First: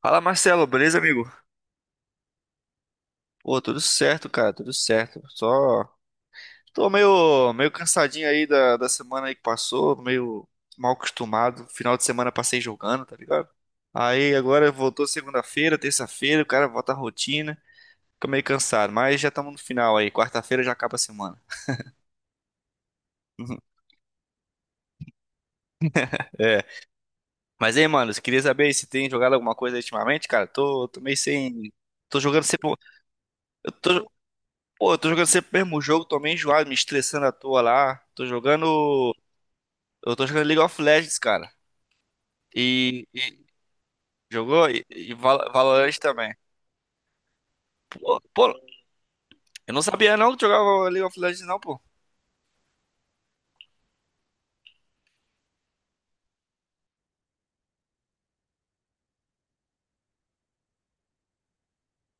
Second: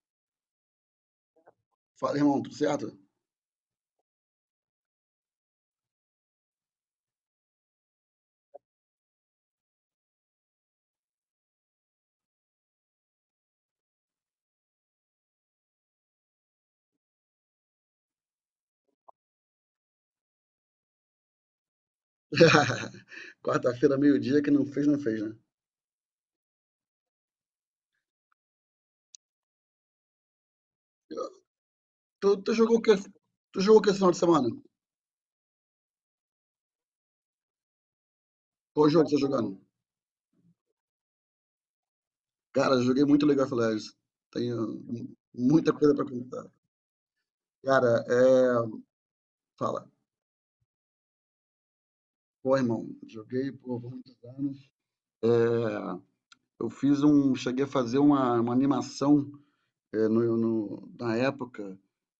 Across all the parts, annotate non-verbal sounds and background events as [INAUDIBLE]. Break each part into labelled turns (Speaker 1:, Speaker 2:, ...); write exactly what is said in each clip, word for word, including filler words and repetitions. Speaker 1: Fala, Marcelo, beleza, amigo?
Speaker 2: Fala, irmão, tudo certo?
Speaker 1: Pô, tudo certo, cara, tudo certo. Só tô meio, meio cansadinho aí da, da semana aí que passou, meio mal acostumado. Final de semana passei jogando, tá ligado? Aí agora voltou segunda-feira, terça-feira, o cara volta à rotina. Fica meio cansado, mas já estamos no final aí. Quarta-feira já acaba a semana.
Speaker 2: [LAUGHS]
Speaker 1: [LAUGHS]
Speaker 2: Quarta-feira, meio-dia, que não fez, não fez, né?
Speaker 1: É. Mas aí, mano, eu queria saber aí se tem jogado alguma coisa ultimamente, cara. Tô, tô meio sem. Tô
Speaker 2: Tu,
Speaker 1: jogando
Speaker 2: tu
Speaker 1: sempre.
Speaker 2: jogou o que? Tu
Speaker 1: Eu
Speaker 2: jogou o que esse
Speaker 1: tô.
Speaker 2: final de semana?
Speaker 1: Pô, eu tô jogando sempre o mesmo jogo, tô meio enjoado, me estressando à toa lá. Tô
Speaker 2: Qual jogo
Speaker 1: jogando.
Speaker 2: você tá jogando?
Speaker 1: Eu tô jogando League of Legends, cara.
Speaker 2: Cara, eu joguei
Speaker 1: E,
Speaker 2: muito League
Speaker 1: e-
Speaker 2: of Legends.
Speaker 1: jogou?
Speaker 2: Tenho
Speaker 1: E, e Val-
Speaker 2: muita coisa
Speaker 1: Valorant
Speaker 2: pra
Speaker 1: também.
Speaker 2: contar. Cara,
Speaker 1: Pô, pô,
Speaker 2: é.
Speaker 1: eu não
Speaker 2: Fala.
Speaker 1: sabia não que jogava League of Legends, não, pô.
Speaker 2: Pô, irmão, joguei por muitos anos. É, eu fiz um. Cheguei a fazer uma, uma animação é, no, no- na época.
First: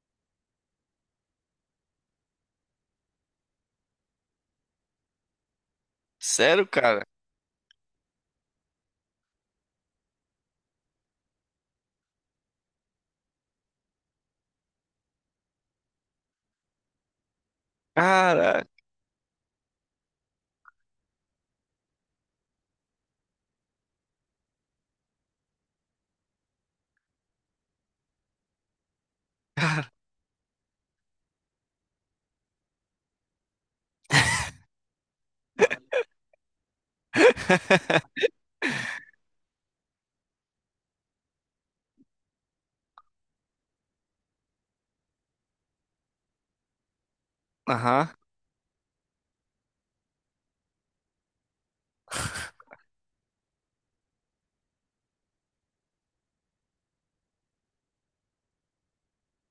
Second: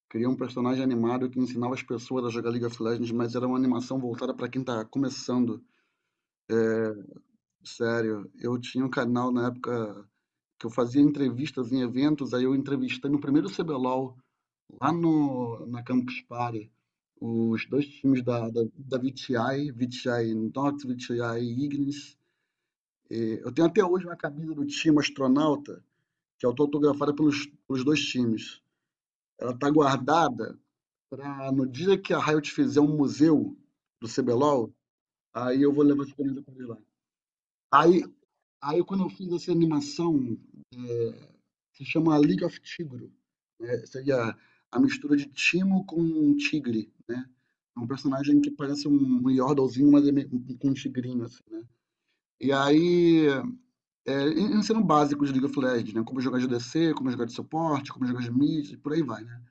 Speaker 2: Criei um personagem animado que ensinava as pessoas a jogar League of Legends, mas era uma animação voltada pra quem tá começando.
Speaker 1: Sério, cara?
Speaker 2: Sério, eu tinha um canal na época que eu fazia entrevistas em eventos, aí eu entrevistei no primeiro cebelol, lá no, na Campus Party, os dois times da, da,
Speaker 1: Caraca.
Speaker 2: da V T I, V T I Nox, V T I Ignis. Eu tenho até hoje uma camisa do time Astronauta, que é autografada pelos, pelos dois times. Ela tá guardada para no dia que a Riot fizer um museu do cebelol, aí eu vou levar essa camisa para eles lá. Aí, aí quando eu fiz essa animação, se chama League of Tigro, né? Seria a mistura de Timo com Tigre, né? É um
Speaker 1: Aham.
Speaker 2: personagem que parece um um Yordlezinho, mas é meio, um- com um tigrinho, assim, né? E aí, é, en- ensinam básicos de League of Legends, né? Como jogar de A D C, como jogar de suporte, como jogar de mid, e por aí vai, né?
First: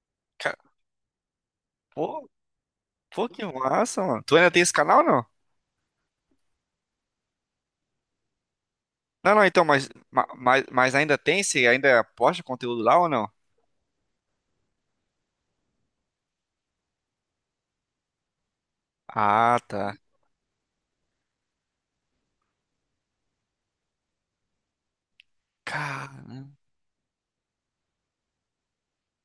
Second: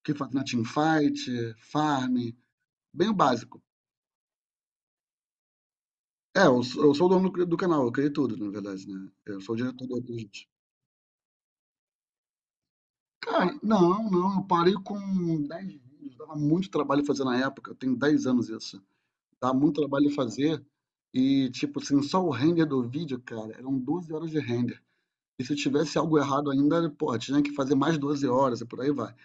Speaker 2: O que faz na
Speaker 1: Ca-
Speaker 2: teamfight, farm,
Speaker 1: Pô,
Speaker 2: bem o
Speaker 1: pô, que
Speaker 2: básico.
Speaker 1: massa, mano. Tu ainda tem esse canal, ou não?
Speaker 2: É, eu sou, eu sou o dono do, do canal, eu criei tudo, na verdade, né?
Speaker 1: Não,
Speaker 2: Eu
Speaker 1: não,
Speaker 2: sou o
Speaker 1: então,
Speaker 2: diretor
Speaker 1: mas,
Speaker 2: do
Speaker 1: ma-
Speaker 2: Twitch.
Speaker 1: mas, mas ainda tem? Você ainda posta conteúdo lá ou não?
Speaker 2: Cara, não, não, eu parei com dez vídeos, dava muito trabalho fazer na época, eu Tenho dez anos isso. Dava
Speaker 1: Ah,
Speaker 2: muito
Speaker 1: tá.
Speaker 2: trabalho fazer e, tipo assim, só o render do vídeo, cara, eram doze horas de render. E se tivesse algo
Speaker 1: Cara,
Speaker 2: errado ainda, pô, tinha que fazer mais doze horas e por aí vai.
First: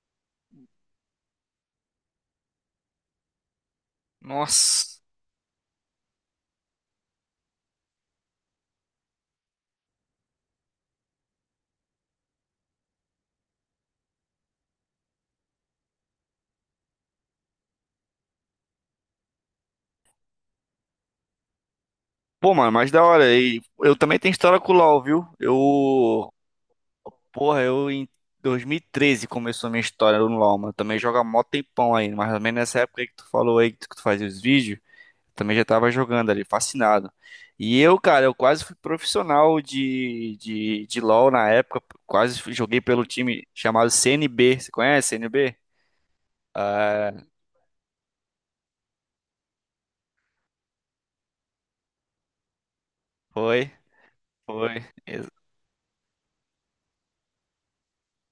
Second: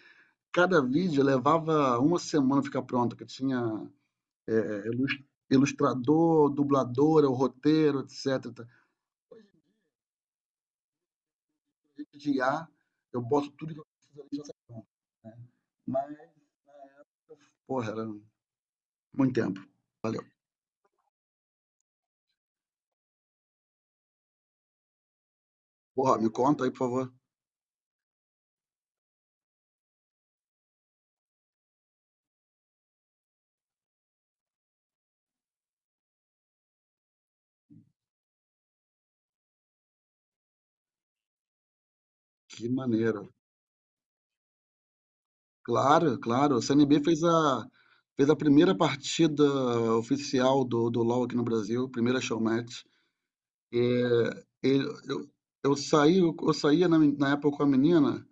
Speaker 2: Cada vídeo levava uma semana ficar pronto, que tinha é,
Speaker 1: nossa.
Speaker 2: ilus- ilustrador, dubladora, o roteiro, etcétera. De I A, eu boto tudo que eu preciso ali e já sai pronto. Mas, porra, era muito tempo.
Speaker 1: Pô, mano, mas da hora. E eu também tenho história com o LoL, viu?
Speaker 2: Porra, me
Speaker 1: Eu.
Speaker 2: conta aí, por favor.
Speaker 1: Porra, eu em dois mil e treze começou a minha história no LoL, mano. Também joga mó tempão aí. Mas também nessa época aí que tu falou aí que tu fazia os vídeos, também já tava jogando ali, fascinado. E eu, cara, eu quase fui profissional de, de, de LoL na época. Quase fui-
Speaker 2: Que
Speaker 1: joguei pelo
Speaker 2: maneiro.
Speaker 1: time chamado C N B. Você conhece C N B?
Speaker 2: Claro, claro. O C N B
Speaker 1: Ah,
Speaker 2: fez a, fez a primeira partida oficial do, do LoL aqui no Brasil, primeira showmatch.
Speaker 1: foi,
Speaker 2: E,
Speaker 1: foi.
Speaker 2: ele- eu,
Speaker 1: Ex-
Speaker 2: eu saí, eu, eu saía na, na época com a menina,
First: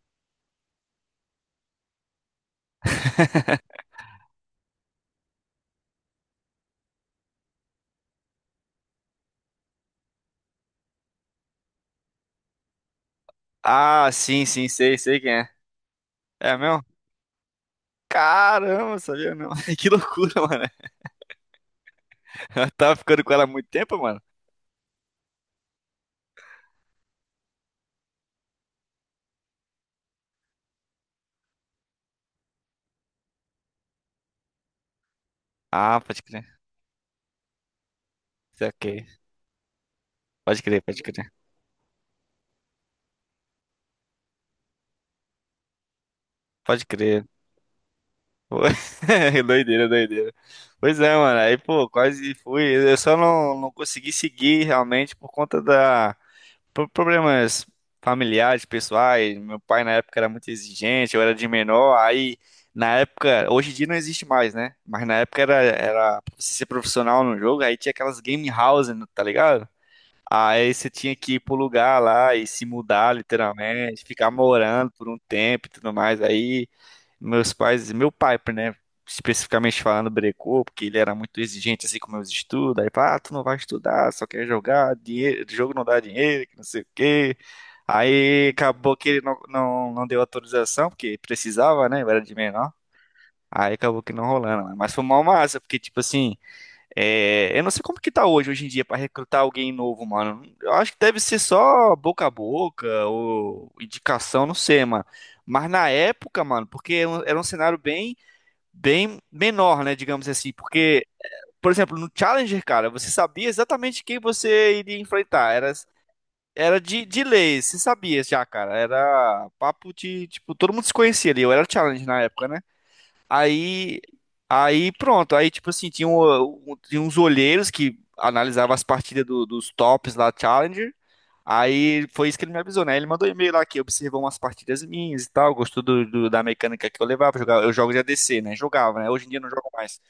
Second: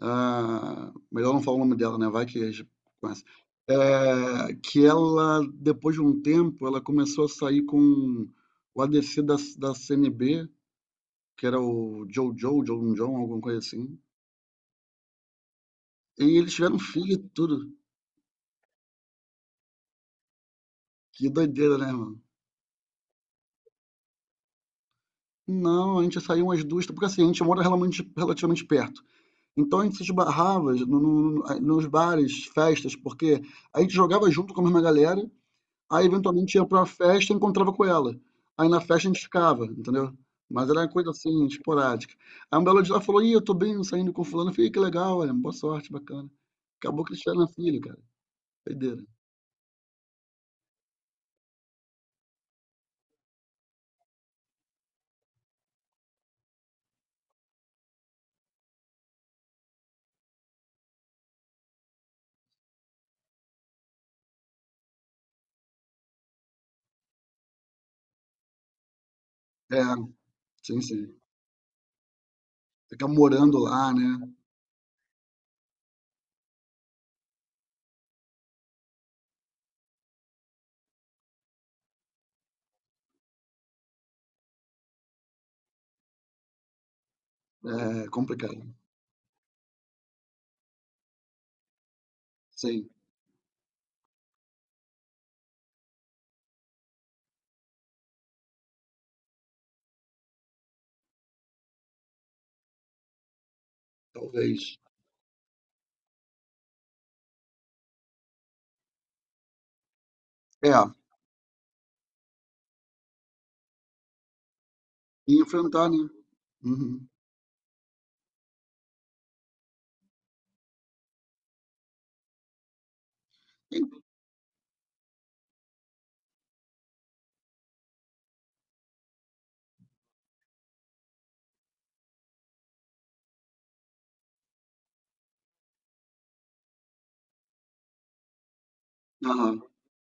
Speaker 2: ah, melhor não falar o nome dela, né? Vai que a gente conhece. É, que ela, depois de um tempo, ela começou a sair com o a ADC da, da C N B, que era o Jojo, John John, alguma coisa assim.
Speaker 1: Ah, sim, sim, sei, sei quem é.
Speaker 2: E eles
Speaker 1: É
Speaker 2: tiveram um
Speaker 1: mesmo?
Speaker 2: filho e tudo.
Speaker 1: Caramba, sabia não. [LAUGHS] Que loucura, mano.
Speaker 2: Que doideira, né, mano?
Speaker 1: Eu tava ficando com ela há muito tempo, mano.
Speaker 2: Não, a gente saiu umas duas, porque assim, a gente mora relativamente, relativamente perto. Então a gente se esbarrava no- no- no- nos bares, festas, porque a gente jogava junto com a mesma galera,
Speaker 1: Ah,
Speaker 2: aí
Speaker 1: pode crer.
Speaker 2: eventualmente ia pra uma festa e encontrava com ela.
Speaker 1: Isso
Speaker 2: Aí
Speaker 1: é
Speaker 2: na
Speaker 1: ok.
Speaker 2: festa a gente ficava, entendeu?
Speaker 1: Pode
Speaker 2: Mas era
Speaker 1: crer,
Speaker 2: uma
Speaker 1: pode
Speaker 2: coisa
Speaker 1: crer.
Speaker 2: assim, esporádica. Aí um belo dia ela falou, ih, eu tô bem saindo com fulano. Eu falei, que legal, olha, boa sorte, bacana.
Speaker 1: Pode
Speaker 2: Acabou que eles
Speaker 1: crer.
Speaker 2: tiveram filho, cara.
Speaker 1: Pô,
Speaker 2: Doideira.
Speaker 1: [LAUGHS] doideira, doideira. Pois é, mano. Aí, pô, quase fui. Eu só não, não consegui seguir realmente por conta da por problemas familiares, pessoais. Meu pai na época era muito exigente, eu era de menor. Aí, na época, hoje em dia não existe mais, né? Mas na época era, era pra você ser profissional no jogo, aí tinha aquelas game houses, tá ligado?
Speaker 2: É,
Speaker 1: Aí
Speaker 2: sim,
Speaker 1: você
Speaker 2: sim.
Speaker 1: tinha que ir pro lugar lá e se
Speaker 2: Ficar
Speaker 1: mudar,
Speaker 2: morando lá,
Speaker 1: literalmente,
Speaker 2: né?
Speaker 1: ficar morando por um tempo e tudo mais. Aí meus pais, meu pai, né, especificamente falando, brecou, porque ele era muito exigente assim com meus estudos. Aí, ah, tu não vai estudar, só quer jogar, dinheiro, jogo não dá dinheiro, que não sei o quê.
Speaker 2: É
Speaker 1: Aí
Speaker 2: complicado.
Speaker 1: acabou que ele não, não, não deu autorização, porque precisava, né? Eu era de menor.
Speaker 2: Sim,
Speaker 1: Aí acabou que não rolando, né? Mas foi mó massa, porque tipo assim. É, eu não sei como que tá hoje, hoje em dia, pra recrutar alguém novo, mano. Eu acho que deve ser só boca a boca ou indicação, não
Speaker 2: talvez.
Speaker 1: sei, mano. Mas na época, mano, porque era um era um cenário bem, bem menor, né, digamos assim.
Speaker 2: É,
Speaker 1: Porque, por exemplo, no Challenger, cara, você sabia exatamente quem você iria
Speaker 2: e
Speaker 1: enfrentar. Era,
Speaker 2: enfrentar, né?
Speaker 1: era de,
Speaker 2: Uhum.
Speaker 1: de lei, você sabia já, cara. Era papo de, tipo, todo mundo se conhecia ali. Eu era Challenger na época, né? Aí, aí pronto. Aí, tipo assim, tinha, um- um- tinha uns olheiros que analisavam as partidas do- dos tops lá, Challenger. Aí foi isso que ele me avisou, né? Ele mandou e-mail lá que observou umas partidas minhas e tal, gostou do, do- da mecânica que eu levava. Jogava, eu jogo de A D C, né? Jogava, né? Hoje em dia eu não
Speaker 2: Aham.
Speaker 1: jogo mais.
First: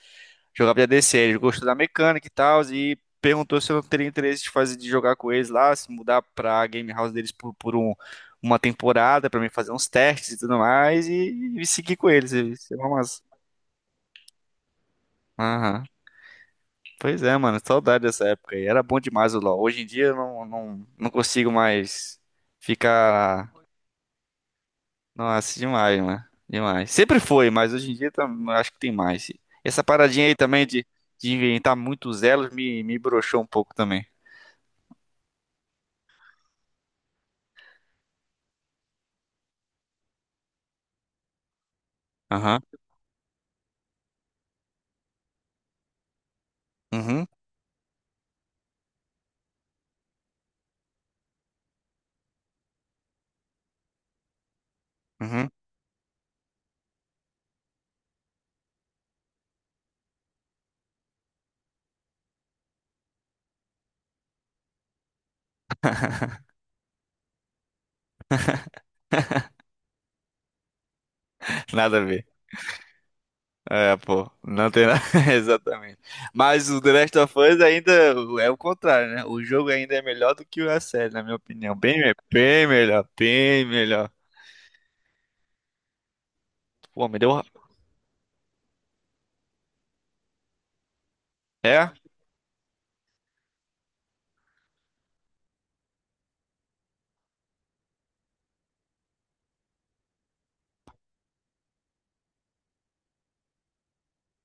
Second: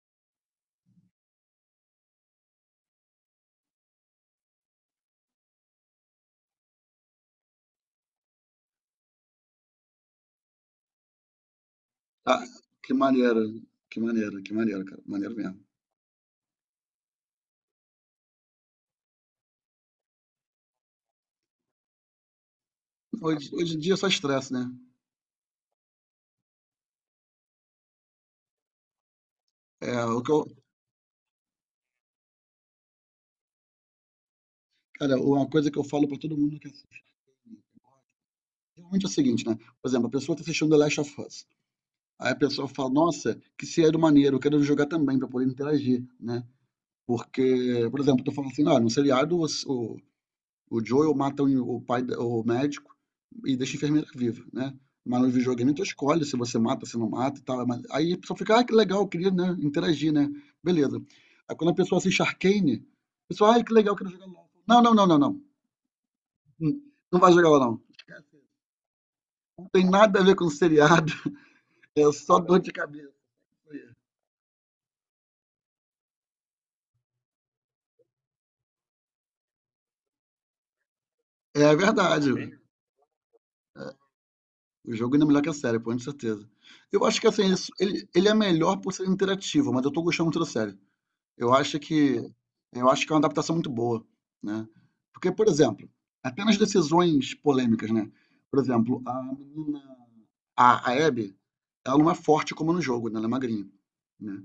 Speaker 1: Jogava de A D C, ele gostou da mecânica e tal, e perguntou se eu não teria interesse de fazer de jogar com eles lá, se mudar pra game house deles por, por um- uma temporada, pra mim fazer uns testes e tudo mais, e, e seguir com eles.
Speaker 2: Ah,
Speaker 1: Isso é
Speaker 2: que
Speaker 1: uma massa.
Speaker 2: maneira, que maneira, que maneira, cara. Maneiro mesmo.
Speaker 1: Aham. Pois é, mano, saudade dessa época aí. Era bom demais o LoL. Hoje em dia eu não, não, não consigo mais
Speaker 2: Hoje,
Speaker 1: ficar.
Speaker 2: hoje em dia é só estresse, né?
Speaker 1: Nossa, demais, mano. Demais. Sempre foi, mas hoje em dia tá- acho que tem mais. Essa
Speaker 2: É, o
Speaker 1: paradinha
Speaker 2: que
Speaker 1: aí
Speaker 2: eu,
Speaker 1: também de, de inventar muitos elos me, me broxou um pouco também.
Speaker 2: cara, uma coisa que eu falo pra todo mundo que assiste, realmente é o seguinte, né? Por exemplo, a pessoa tá assistindo The Last of Us. Aí a
Speaker 1: Aham.
Speaker 2: pessoa fala, nossa, que seriado maneiro, eu quero jogar também pra poder interagir, né?
Speaker 1: Uhum.
Speaker 2: Porque, por exemplo, tô falando assim, ah, no seriado o, O Joel mata o, o pai, o médico, e deixa a enfermeira viva, né? Mas no
Speaker 1: Uhum.
Speaker 2: videogame tu escolhe se você mata, se não mata e tal. Mas aí a pessoa fica, ah, que legal, eu queria, né, interagir, né? Beleza. Aí quando a pessoa assiste Arcane, a pessoa, ah, que legal, eu quero jogar LOL. Não, não, não, não, não. Hum, não vai jogar lá, não. Não tem nada a ver com o seriado. [LAUGHS]
Speaker 1: Nada a
Speaker 2: É
Speaker 1: ver.
Speaker 2: só dor de cabeça.
Speaker 1: É, pô, não tem nada. [LAUGHS] Exatamente. Mas o The Last of Us ainda é o contrário, né? O jogo ainda é melhor do que a série, na minha opinião.
Speaker 2: É
Speaker 1: Bem, me-
Speaker 2: verdade.
Speaker 1: bem melhor, bem melhor.
Speaker 2: O jogo ainda é melhor que a série, pô, com certeza. Eu
Speaker 1: Pô, me
Speaker 2: acho que
Speaker 1: deu.
Speaker 2: assim,
Speaker 1: ra-
Speaker 2: ele, ele ele é melhor por ser interativo, mas eu tô gostando muito da série. Eu acho
Speaker 1: É?
Speaker 2: que eu acho que é uma adaptação muito boa, né? Porque, por exemplo, apenas decisões polêmicas, né? Por exemplo, a menina, a, a Abby, ela não é forte como é no jogo, né? Ela é magrinha, né?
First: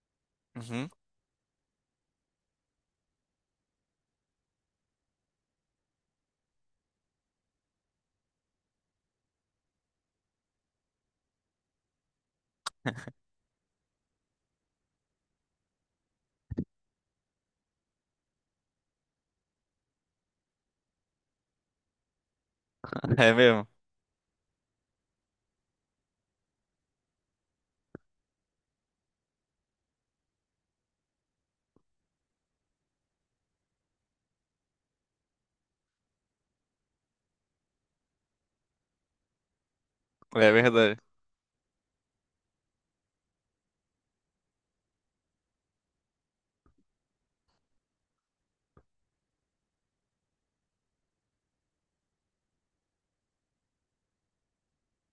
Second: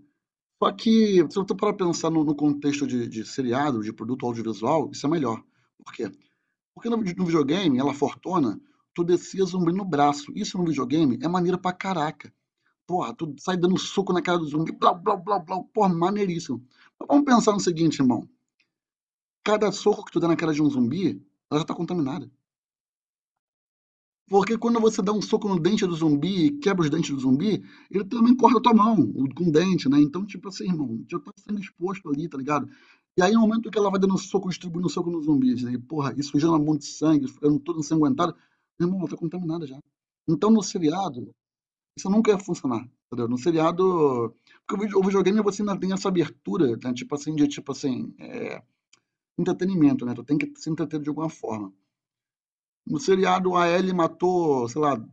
Speaker 2: Só
Speaker 1: Uhum.
Speaker 2: que, se eu tô para pensar no, no contexto de, de seriado, de produto audiovisual, isso é melhor. Por quê? Porque no, no videogame, ela fortona, tu descia zumbi no braço. Isso no videogame é maneiro pra caraca. Porra, tu sai dando soco na cara do zumbi, blá, blá, blá, blá, porra, maneiríssimo. Mas vamos pensar no seguinte, irmão. Cada soco que tu dá na cara de um zumbi, ela já tá contaminada.
Speaker 1: [LAUGHS] É mesmo.
Speaker 2: Porque quando você dá um soco no dente do zumbi e quebra os dentes do zumbi, ele também corta a tua mão com o dente, né? Então, tipo assim, irmão, já tá sendo exposto ali, tá ligado? E aí, no momento que ela vai dando soco, distribuindo soco nos zumbis, né, e porra, isso sujando um monte de sangue, ficando toda ensanguentado, meu irmão, ela tá contaminada já.
Speaker 1: É
Speaker 2: Então, no
Speaker 1: verdade.
Speaker 2: seriado, isso nunca ia funcionar, entendeu? No seriado. Porque o vide- o videogame você ainda tem essa abertura, né? Tipo assim, de tipo assim, é, entretenimento, né? Tu tem que se entreter de alguma forma. No seriado, a Ellie matou, sei lá,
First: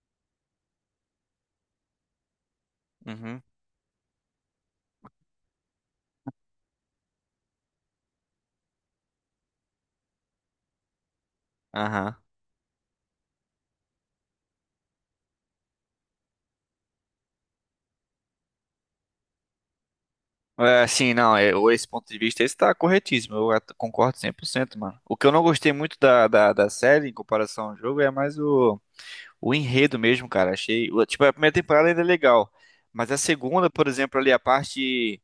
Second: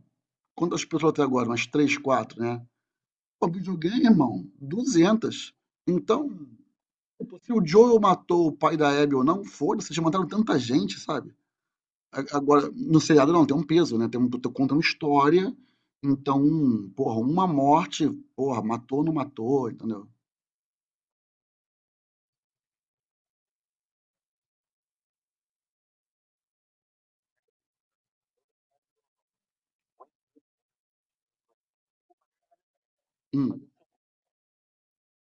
Speaker 2: quantas pessoas até agora? Umas três, quatro, né?
Speaker 1: Uhum.
Speaker 2: Pô, videogame, irmão, duzentas. Então, tipo, se o Joel matou o pai da Abby ou não, foda-se, já mataram tanta gente, sabe?
Speaker 1: Aham.
Speaker 2: A- Agora, no seriado não, tem um peso, né? Tem um, tu conta uma história, então, porra, uma morte, porra, matou ou não matou, entendeu?
Speaker 1: É, sim, não, é, o- esse ponto de vista esse tá corretíssimo, eu at- concordo cem por cento, mano. O que eu não gostei muito da, da, da série em comparação ao jogo é mais o, o enredo mesmo, cara. Achei, o- tipo, a primeira temporada ainda é legal, mas a
Speaker 2: Hum.
Speaker 1: segunda, por exemplo, ali a parte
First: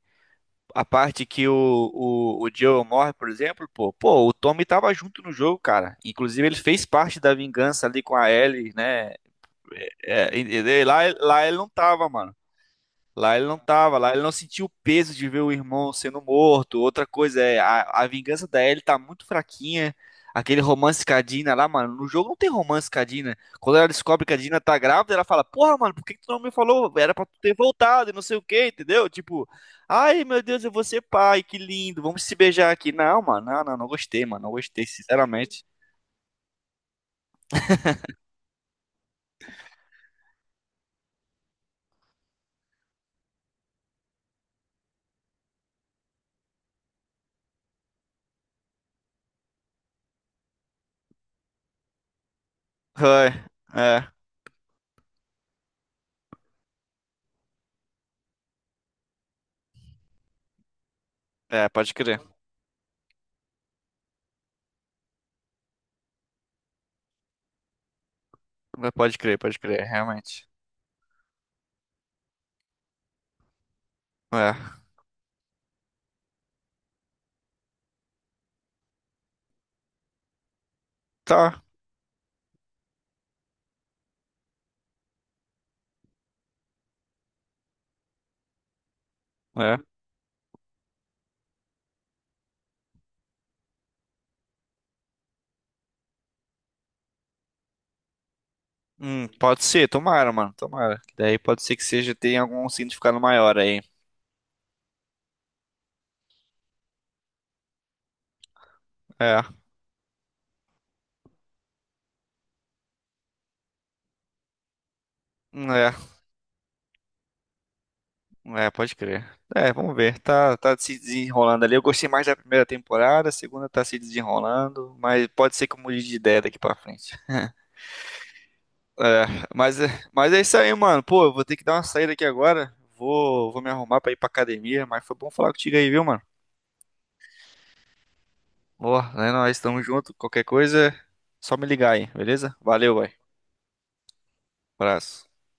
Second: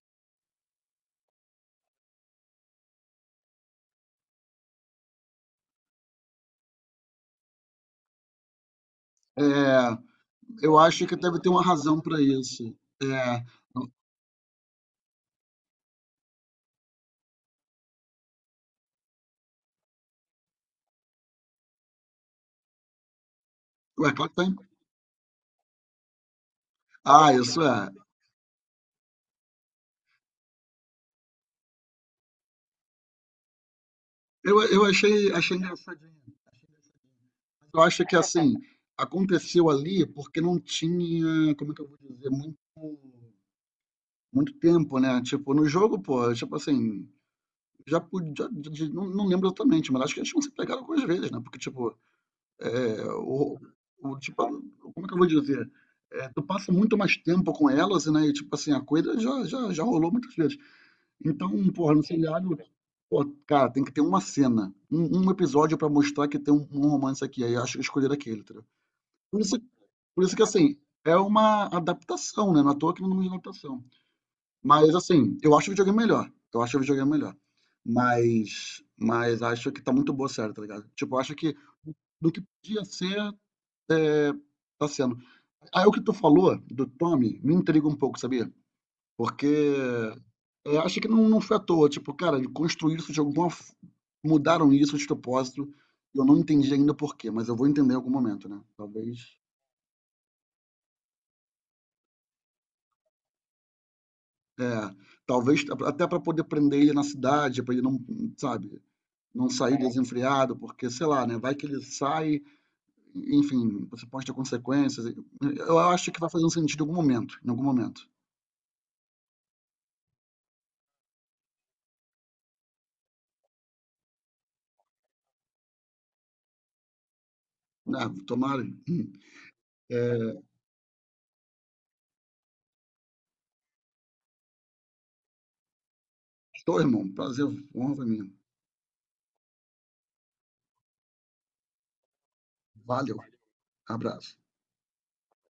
Speaker 1: a parte que o, o, o Joel morre, por exemplo, pô, pô, o Tommy tava junto no jogo, cara. Inclusive ele fez parte da vingança ali com a Ellie, né?
Speaker 2: É,
Speaker 1: É, e-
Speaker 2: eu
Speaker 1: e- lá,
Speaker 2: acho que deve
Speaker 1: lá
Speaker 2: ter
Speaker 1: ele
Speaker 2: uma
Speaker 1: não
Speaker 2: razão
Speaker 1: tava,
Speaker 2: pra
Speaker 1: mano.
Speaker 2: isso.
Speaker 1: Lá
Speaker 2: É,
Speaker 1: ele não tava, lá ele não sentiu o peso de ver o irmão sendo morto. Outra coisa é, a, a vingança da Ellie tá muito fraquinha. Aquele romance com a Dina lá, mano. No jogo não tem romance com a Dina. Quando ela
Speaker 2: ué,
Speaker 1: descobre que
Speaker 2: claro
Speaker 1: a
Speaker 2: que tem.
Speaker 1: Dina tá grávida, ela fala: Porra, mano, por que que tu não me falou? Era pra
Speaker 2: Ah,
Speaker 1: tu ter
Speaker 2: isso é.
Speaker 1: voltado e não sei o que, entendeu? Tipo, ai meu Deus, eu vou ser pai, que lindo, vamos se beijar aqui. Não, mano, não, não, não gostei, mano, não
Speaker 2: Eu,
Speaker 1: gostei,
Speaker 2: eu achei, achei
Speaker 1: sinceramente.
Speaker 2: engraçadinho. achei engraçadinho. Mas Eu acho que assim, aconteceu ali porque não tinha, como é que eu vou dizer, muito, muito tempo, né? Tipo, no jogo, pô, tipo assim, já podia, não, não lembro exatamente, mas acho que eles tinham se pegado algumas vezes, né? Porque, tipo, é,
Speaker 1: Ai,
Speaker 2: o,
Speaker 1: é,
Speaker 2: o, tipo, como é que eu vou dizer? É, tu passa muito mais tempo com elas, né? E, tipo assim, a coisa já, já, já rolou muitas vezes. Então,
Speaker 1: é, pode
Speaker 2: porra, no
Speaker 1: crer.
Speaker 2: seriado, pô, cara, tem que ter uma cena, um, um episódio pra mostrar que tem um, um romance aqui. Aí eu acho que escolher aquele, entendeu?
Speaker 1: Pode crer,
Speaker 2: Por
Speaker 1: pode
Speaker 2: isso,
Speaker 1: crer,
Speaker 2: por isso que,
Speaker 1: realmente.
Speaker 2: assim, é uma adaptação, né? Não é à toa que não é uma adaptação.
Speaker 1: É.
Speaker 2: Mas, assim, eu acho o videogame melhor. Eu acho o videogame melhor. Mas, mas acho que tá muito boa a série, tá ligado? Tipo, eu acho que
Speaker 1: Tá,
Speaker 2: do que podia ser, é, tá sendo. Aí o que tu falou do Tommy me intriga um pouco, sabia? Porque
Speaker 1: é.
Speaker 2: é, acho que não, não foi à toa. Tipo, cara, ele construiu isso de alguma. f- Mudaram isso de propósito. Eu não entendi ainda por quê, mas eu vou entender em algum momento, né? Talvez.
Speaker 1: Hum, pode ser, tomara, mano, tomara. Daí pode ser que seja, tenha algum significado maior aí.
Speaker 2: É, talvez a- até para poder prender ele na cidade, para ele não, sabe,
Speaker 1: É,
Speaker 2: não sair desenfreado, porque sei lá, né? Vai que ele sai, enfim, você pode ter consequências.
Speaker 1: hum,
Speaker 2: Eu
Speaker 1: é,
Speaker 2: acho que vai fazer um sentido em algum momento, em algum momento.
Speaker 1: é, pode crer. É, vamos ver, tá, tá se desenrolando ali. Eu gostei mais da primeira temporada, a segunda tá se desenrolando, mas pode ser que eu mude de ideia daqui pra frente.
Speaker 2: Né? Tomara.
Speaker 1: É, mas, é- mas é isso aí, mano. Pô, eu vou ter que dar uma saída aqui agora. Vou, vou me arrumar pra ir pra academia, mas foi bom falar contigo aí, viu, mano?
Speaker 2: Estou, irmão. Prazer, honra pra mim.
Speaker 1: Boa, né? Nós estamos juntos. Qualquer coisa, só me ligar aí, beleza? Valeu, vai.
Speaker 2: Valeu. Abraço.
Speaker 1: Abraço.